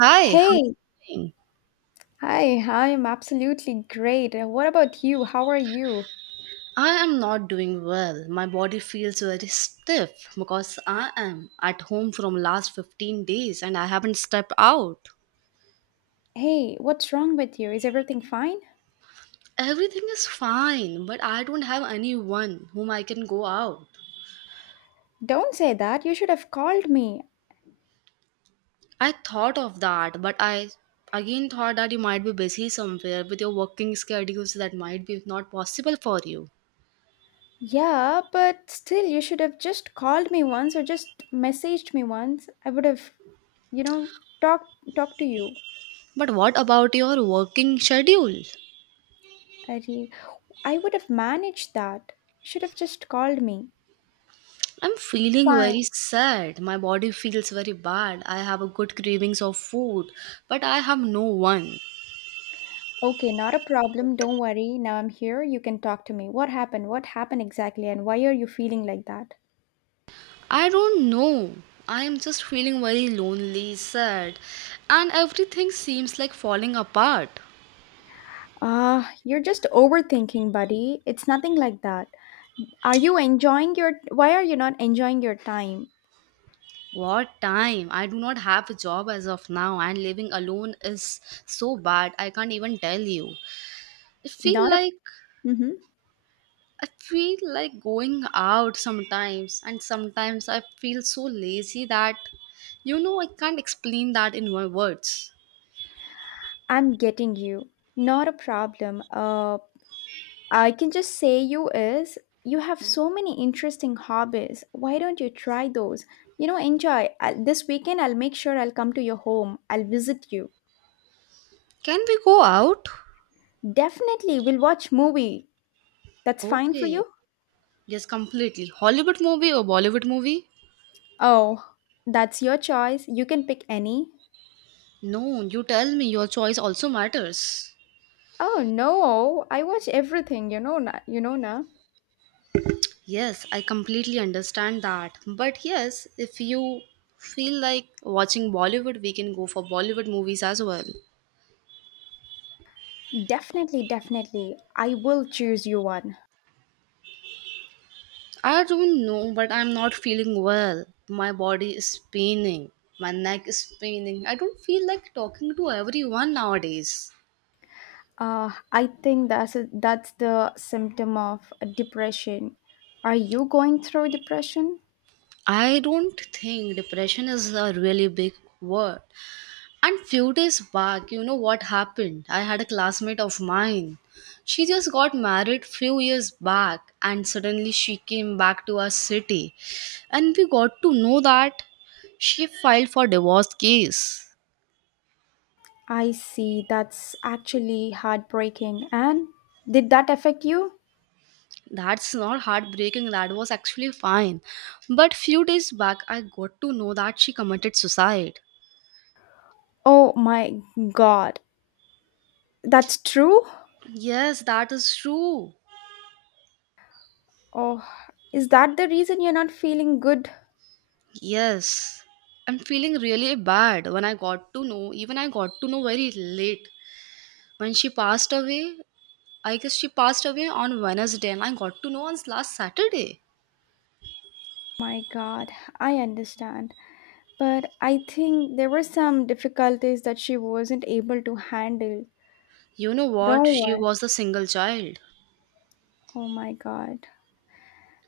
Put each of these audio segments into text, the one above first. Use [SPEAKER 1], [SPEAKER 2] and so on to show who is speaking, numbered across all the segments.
[SPEAKER 1] Hi, how are you
[SPEAKER 2] Hey,
[SPEAKER 1] doing?
[SPEAKER 2] hi, I'm absolutely great. What about you? How are you?
[SPEAKER 1] I am not doing well. My body feels very stiff because I am at home from last 15 days and I haven't stepped out.
[SPEAKER 2] Hey, what's wrong with you? Is everything fine?
[SPEAKER 1] Everything is fine, but I don't have anyone whom I can go out.
[SPEAKER 2] Don't say that. You should have called me.
[SPEAKER 1] I thought of that, but I again thought that you might be busy somewhere with your working schedules that might be not possible for you.
[SPEAKER 2] Yeah, but still, you should have just called me once or just messaged me once. I would have, you know, talked to you.
[SPEAKER 1] But what about your working schedule?
[SPEAKER 2] I re- I would have managed that. You should have just called me.
[SPEAKER 1] I'm feeling
[SPEAKER 2] Fine.
[SPEAKER 1] very sad. My body feels very bad. I have a good cravings of food, but I have no one.
[SPEAKER 2] Okay, not a problem. Don't worry. Now I'm here. You can talk to me. What happened? What happened exactly? And why are you feeling like that?
[SPEAKER 1] I don't know. I am just feeling very lonely, sad, and everything seems like falling apart.
[SPEAKER 2] Ah, you're just overthinking, buddy. It's nothing like that. Are you enjoying your Why are you not enjoying your time?
[SPEAKER 1] What time? I do not have a job as of now, and living alone is so bad. I can't even tell you. It feel
[SPEAKER 2] Not a
[SPEAKER 1] like
[SPEAKER 2] Mhm.
[SPEAKER 1] I feel like going out sometimes, and sometimes I feel so lazy that I can't explain that in my words.
[SPEAKER 2] I'm getting you. Not a problem. I can just say you have so many interesting hobbies. Why don't you try those? You know, enjoy. I this weekend I'll make sure I'll come to your home. I'll visit you.
[SPEAKER 1] Can we go out?
[SPEAKER 2] Definitely we'll watch movie. That's fine for
[SPEAKER 1] Okay.
[SPEAKER 2] you?
[SPEAKER 1] Yes, completely. Hollywood movie or Bollywood movie?
[SPEAKER 2] Oh, that's your choice. You can pick any.
[SPEAKER 1] No, you tell me your choice also matters.
[SPEAKER 2] Oh no, I watch everything, you know, na, you know na.
[SPEAKER 1] Yes, I completely understand that. But yes, if you feel like watching Bollywood, we can go for Bollywood movies as well.
[SPEAKER 2] Definitely, definitely. I will choose you one.
[SPEAKER 1] I don't know, but I'm not feeling well. My body is paining. My neck is paining. I don't feel like talking to everyone nowadays.
[SPEAKER 2] I think that's the symptom of depression. Are you going through depression?
[SPEAKER 1] I don't think depression is a really big word. And few days back, you know what happened? I had a classmate of mine. She just got married few years back and suddenly she came back to our city. And we got to know that she filed for divorce case.
[SPEAKER 2] I see. That's actually heartbreaking. And did that affect you?
[SPEAKER 1] That's not heartbreaking. That was actually fine. But few days back, I got to know that she committed suicide.
[SPEAKER 2] Oh my God. That's true?
[SPEAKER 1] Yes, that is true.
[SPEAKER 2] Oh, is that the reason you're not feeling good?
[SPEAKER 1] Yes. I'm feeling really bad when I got to know, even I got to know very late. When she passed away, I guess she passed away on Wednesday, and I got to know on last Saturday.
[SPEAKER 2] My God, I understand. But I think there were some difficulties that she wasn't able to handle.
[SPEAKER 1] You know what?
[SPEAKER 2] Don't
[SPEAKER 1] She
[SPEAKER 2] worry.
[SPEAKER 1] was a single child.
[SPEAKER 2] Oh my God.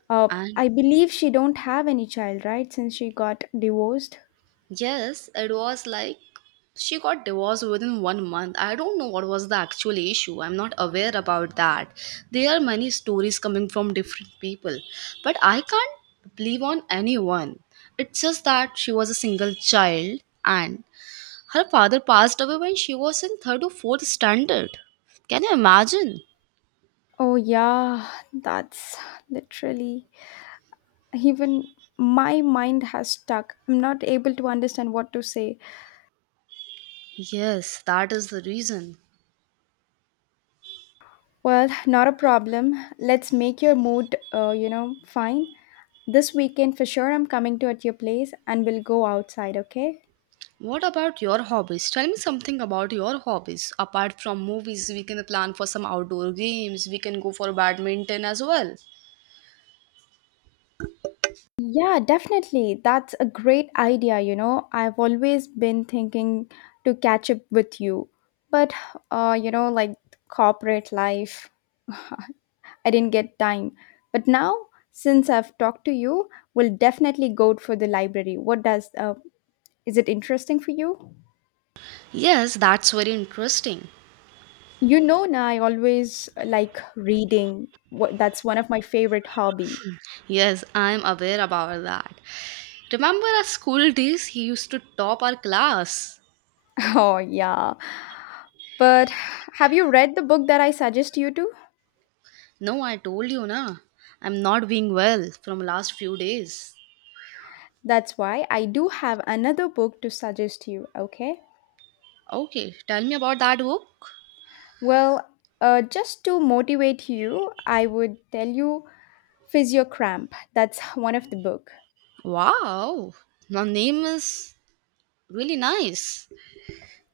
[SPEAKER 2] Uh,
[SPEAKER 1] And
[SPEAKER 2] I believe she don't have any child, right? Since she got divorced.
[SPEAKER 1] yes, it was like she got divorced within one month. I don't know what was the actual issue. I'm not aware about that. There are many stories coming from different people, but I can't believe on anyone. It's just that she was a single child and her father passed away when she was in third or fourth standard. Can you imagine?
[SPEAKER 2] Oh yeah, that's literally even my mind has stuck. I'm not able to understand what to say.
[SPEAKER 1] Yes, that is the reason.
[SPEAKER 2] Well, not a problem. Let's make your mood, fine. This weekend for sure I'm coming to at your place and we'll go outside, okay?
[SPEAKER 1] What about your hobbies? Tell me something about your hobbies. Apart from movies, we can plan for some outdoor games. We can go for badminton as well.
[SPEAKER 2] Yeah, definitely. That's a great idea. You know, I've always been thinking to catch up with you, but like corporate life, I didn't get time. But now, since I've talked to you, we'll definitely go for the library. What does Is it interesting for you?
[SPEAKER 1] Yes, that's very interesting.
[SPEAKER 2] You know, now I always like reading. What that's one of my favorite hobby.
[SPEAKER 1] Yes, I'm aware about that. Remember our school days? He used to top our class.
[SPEAKER 2] Oh yeah. But have you read the book that I suggest you to?
[SPEAKER 1] No, I told you, na. I'm not being well from last few days.
[SPEAKER 2] That's why I do have another book to suggest you, okay?
[SPEAKER 1] Okay, tell me about that book.
[SPEAKER 2] Well, just to motivate you, I would tell you Physiocramp. That's one of the book.
[SPEAKER 1] Wow, the name is really nice.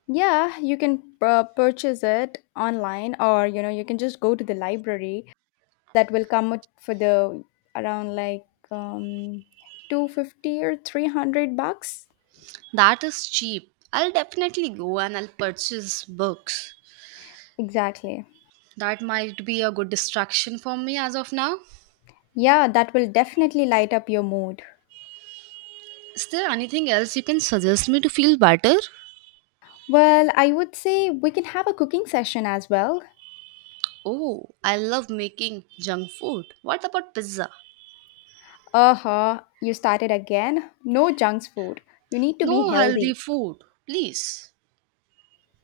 [SPEAKER 2] Yeah, you can purchase it online or you can just go to the library that will come up for the around like um 250 or 300 bucks.
[SPEAKER 1] That is cheap. I'll definitely go and I'll purchase books.
[SPEAKER 2] Exactly.
[SPEAKER 1] That might be a good distraction for me as of now.
[SPEAKER 2] Yeah, that will definitely light up your mood.
[SPEAKER 1] Is there anything else you can suggest me to feel better?
[SPEAKER 2] Well, I would say we can have a cooking session as well.
[SPEAKER 1] Oh, I love making junk food. What about pizza?
[SPEAKER 2] Uh-huh, you started again. No junk food. You need to be
[SPEAKER 1] No healthy
[SPEAKER 2] healthy.
[SPEAKER 1] food, please.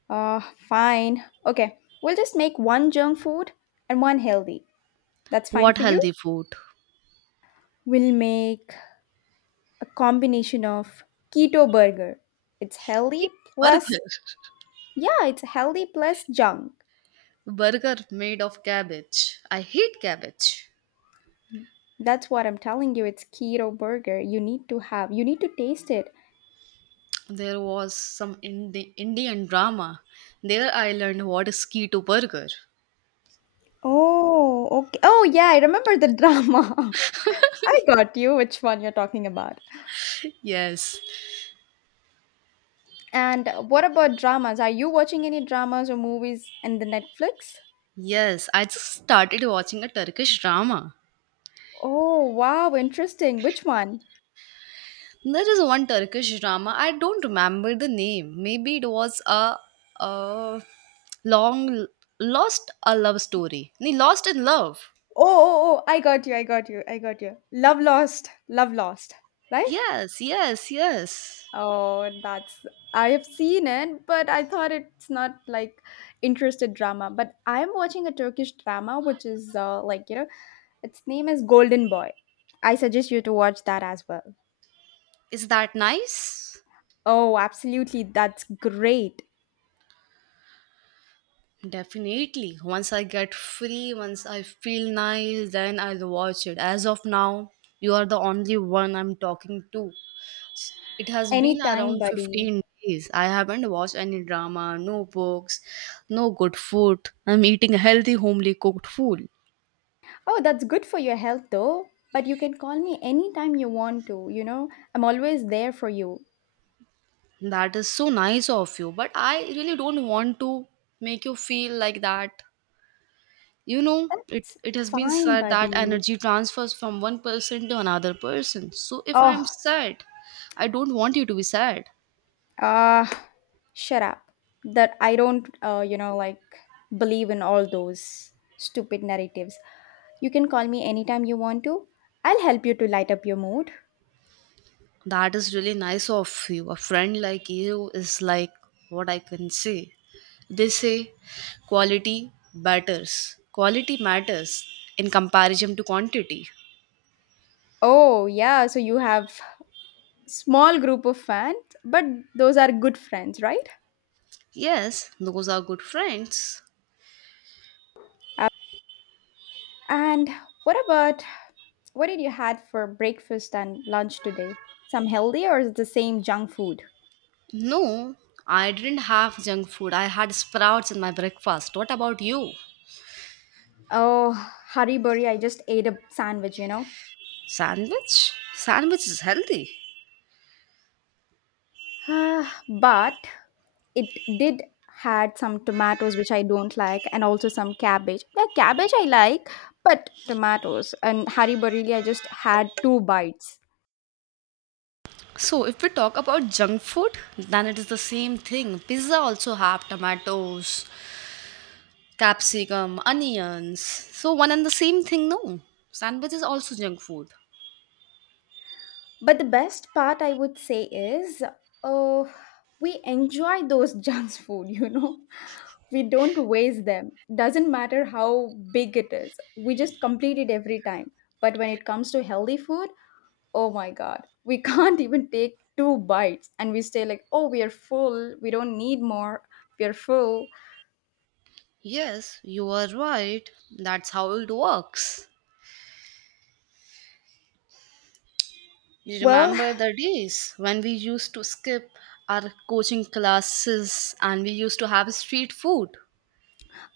[SPEAKER 2] Uh, Fine. Okay, we'll just make one junk food and one healthy. That's fine
[SPEAKER 1] What
[SPEAKER 2] for you.
[SPEAKER 1] healthy food?
[SPEAKER 2] We'll make a combination of keto burger. It's healthy
[SPEAKER 1] Burger.
[SPEAKER 2] plus, yeah, it's healthy plus junk.
[SPEAKER 1] Burger made of cabbage. I hate cabbage.
[SPEAKER 2] That's what I'm telling you. It's keto burger. You need to taste it.
[SPEAKER 1] There was some Indian drama. There I learned what is keto burger.
[SPEAKER 2] Oh, okay. Oh, yeah, I remember the drama. I got you which one you're talking about.
[SPEAKER 1] Yes,
[SPEAKER 2] And what about dramas? Are you watching any dramas or movies in the Netflix?
[SPEAKER 1] yes, I just started watching a Turkish drama.
[SPEAKER 2] Oh, wow, interesting. Which one?
[SPEAKER 1] There is one Turkish drama, I don't remember the name. Maybe it was a long lost a love story. Nee, lost in love.
[SPEAKER 2] Oh, oh, oh, I got you. I got you. I got you. Love Lost. Love Lost. Right?
[SPEAKER 1] Yes, yes, yes.
[SPEAKER 2] Oh, that's I have seen it, but I thought it's not like interested drama. But I'm watching a Turkish drama which is, like, its name is Golden Boy. I suggest you to watch that as well.
[SPEAKER 1] Is that nice?
[SPEAKER 2] Oh, absolutely. That's great.
[SPEAKER 1] Definitely. Once I get free, once I feel nice, then I'll watch it. As of now, you are the only one I'm talking to. It has been
[SPEAKER 2] Anytime,
[SPEAKER 1] around
[SPEAKER 2] buddy.
[SPEAKER 1] 15 days. I haven't watched any drama, no books, no good food. I'm eating healthy, homely cooked food.
[SPEAKER 2] Oh, that's good for your health though. But you can call me anytime you want to. I'm always there for you.
[SPEAKER 1] That is so nice of you, but I really don't want to make you feel like that. You know, it,
[SPEAKER 2] It's
[SPEAKER 1] it has been
[SPEAKER 2] fine,
[SPEAKER 1] said that
[SPEAKER 2] buddy.
[SPEAKER 1] energy transfers from one person to another person. So if
[SPEAKER 2] Oh,
[SPEAKER 1] I'm sad, I don't want you to be sad.
[SPEAKER 2] ah, shut up. That I don't, like believe in all those stupid narratives. You can call me anytime you want to. I'll help you to light up your mood.
[SPEAKER 1] That is really nice of you. A friend like you is like what I can say. They say quality matters. Quality matters in comparison to quantity.
[SPEAKER 2] Oh, yeah, so you have small group of fans, but those are good friends, right?
[SPEAKER 1] Yes, those are good friends.
[SPEAKER 2] Uh, And what about what did you had for breakfast and lunch today? Some healthy or is it the same junk food?
[SPEAKER 1] No, I didn't have junk food. I had sprouts in my breakfast. What about you?
[SPEAKER 2] Oh, hurry I just ate a sandwich.
[SPEAKER 1] Sandwich? Sandwich is healthy.
[SPEAKER 2] Ah, but it did had some tomatoes which I don't like and also some cabbage. The cabbage I like, but tomatoes and hurry I just had two bites.
[SPEAKER 1] So, if we talk about junk food, then it is the same thing. Pizza also have tomatoes, capsicum, onions. So, one and the same thing, no. Sandwich is also junk food.
[SPEAKER 2] But the best part I would say is uh, we enjoy those junk food. We don't waste them. Doesn't matter how big it is. We just complete it every time. But when it comes to healthy food, oh my god. We can't even take two bites and we stay like, "Oh, we are full. We don't need more. We are full."
[SPEAKER 1] Yes, you are right. That's how it works. You
[SPEAKER 2] Well,
[SPEAKER 1] remember the days when we used to skip our coaching classes and we used to have street food?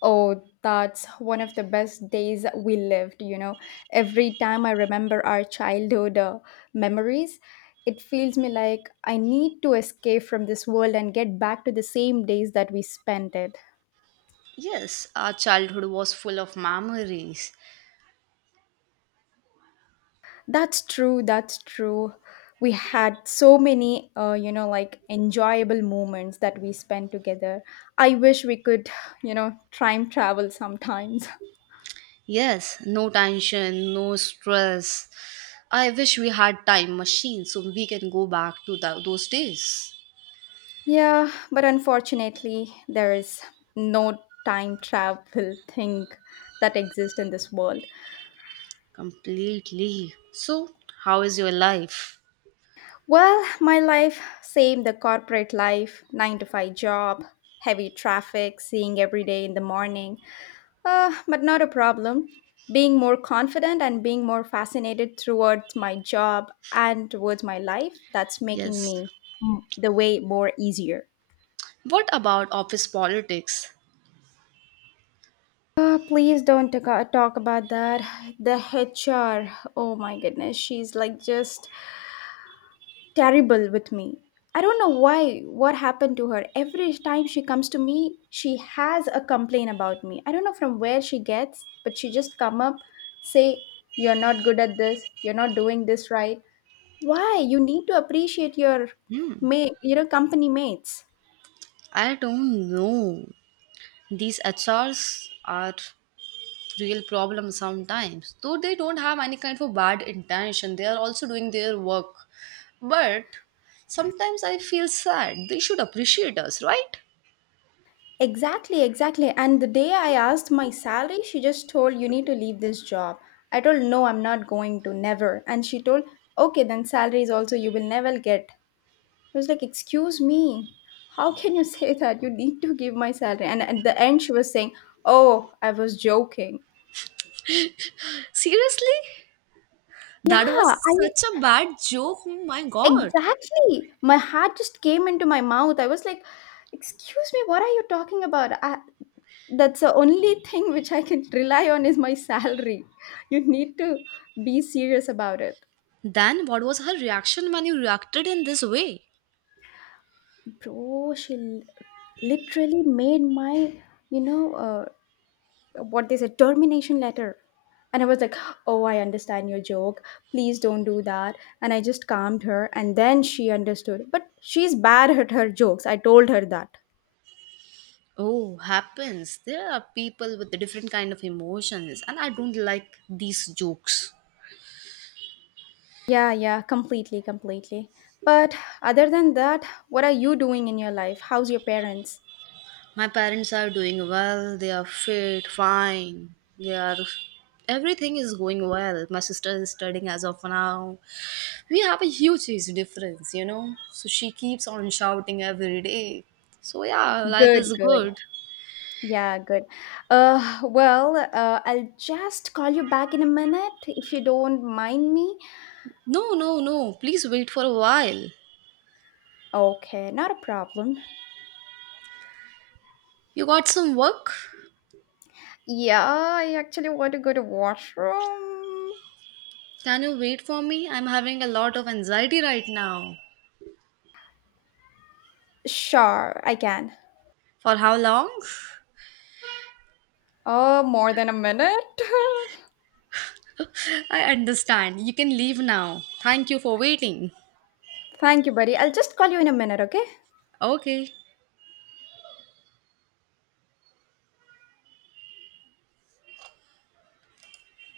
[SPEAKER 2] Oh, that's one of the best days we lived. Every time I remember our childhood memories, it feels me like I need to escape from this world and get back to the same days that we spent it.
[SPEAKER 1] Yes, our childhood was full of memories.
[SPEAKER 2] That's true, that's true. We had so many, like enjoyable moments that we spent together. I wish we could, time travel sometimes.
[SPEAKER 1] Yes, no tension, no stress. I wish we had time machine so we can go back to those days.
[SPEAKER 2] Yeah, but unfortunately, there is no time travel thing that exists in this world.
[SPEAKER 1] Completely. So, how is your life?
[SPEAKER 2] Well, my life, same the corporate life, 9 to 5 job, heavy traffic, seeing every day in the morning. But not a problem. Being more confident and being more fascinated towards my job and towards my life, that's making
[SPEAKER 1] Yes.
[SPEAKER 2] me the way more easier.
[SPEAKER 1] What about office politics?
[SPEAKER 2] Please don't talk about that. The HR, oh my goodness, she's like just terrible with me. I don't know why, what happened to her. Every time she comes to me, she has a complaint about me. I don't know from where she gets, but she just come up, say, you're not good at this, you're not doing this right. Why? You need to appreciate your
[SPEAKER 1] Hmm.
[SPEAKER 2] mate, company mates.
[SPEAKER 1] I don't know. These HRs are real problems sometimes. Though they don't have any kind of bad intention, they are also doing their work. But sometimes I feel sad. They should appreciate us, right?
[SPEAKER 2] Exactly, exactly. And the day I asked my salary, she just told, "You need to leave this job." I told, "No, I'm not going to, never." And she told, "Okay, then salary is also you will never get." I was like, "Excuse me, how can you say that? You need to give my salary." And at the end, she was saying, "Oh, I was joking."
[SPEAKER 1] Seriously?
[SPEAKER 2] Yeah,
[SPEAKER 1] That was
[SPEAKER 2] I
[SPEAKER 1] such a bad joke. Oh my god.
[SPEAKER 2] exactly. My heart just came into my mouth. I was like, "Excuse me, what are you talking about?" That's the only thing which I can rely on is my salary. You need to be serious about it.
[SPEAKER 1] Then what was her reaction when you reacted in this way?
[SPEAKER 2] Bro, literally made my, you know, uh, what they said, termination letter. And I was like, oh, I understand your joke. Please don't do that. And I just calmed her. And then she understood. But she's bad at her jokes. I told her that.
[SPEAKER 1] Oh, happens. There are people with different kind of emotions and I don't like these jokes.
[SPEAKER 2] Yeah, yeah, completely, completely. But other than that, what are you doing in your life? How's your parents?
[SPEAKER 1] My parents are doing well, they are fit, fine, they are everything is going well. My sister is studying as of now. We have a huge age difference, you know. So she keeps on shouting every day. So yeah, life
[SPEAKER 2] Good,
[SPEAKER 1] is
[SPEAKER 2] good.
[SPEAKER 1] good.
[SPEAKER 2] Yeah, good. Well, I'll just call you back in a minute if you don't mind me.
[SPEAKER 1] No, no, no. Please wait for a while.
[SPEAKER 2] Okay, not a problem.
[SPEAKER 1] You got some work?
[SPEAKER 2] Yeah, I actually want to go to washroom.
[SPEAKER 1] Can you wait for me? I'm having a lot of anxiety right now.
[SPEAKER 2] Sure, I can.
[SPEAKER 1] For how long?
[SPEAKER 2] Oh, more than a minute.
[SPEAKER 1] I understand. You can leave now. Thank you for waiting.
[SPEAKER 2] Thank you, buddy. I'll just call you in a minute, okay?
[SPEAKER 1] Okay.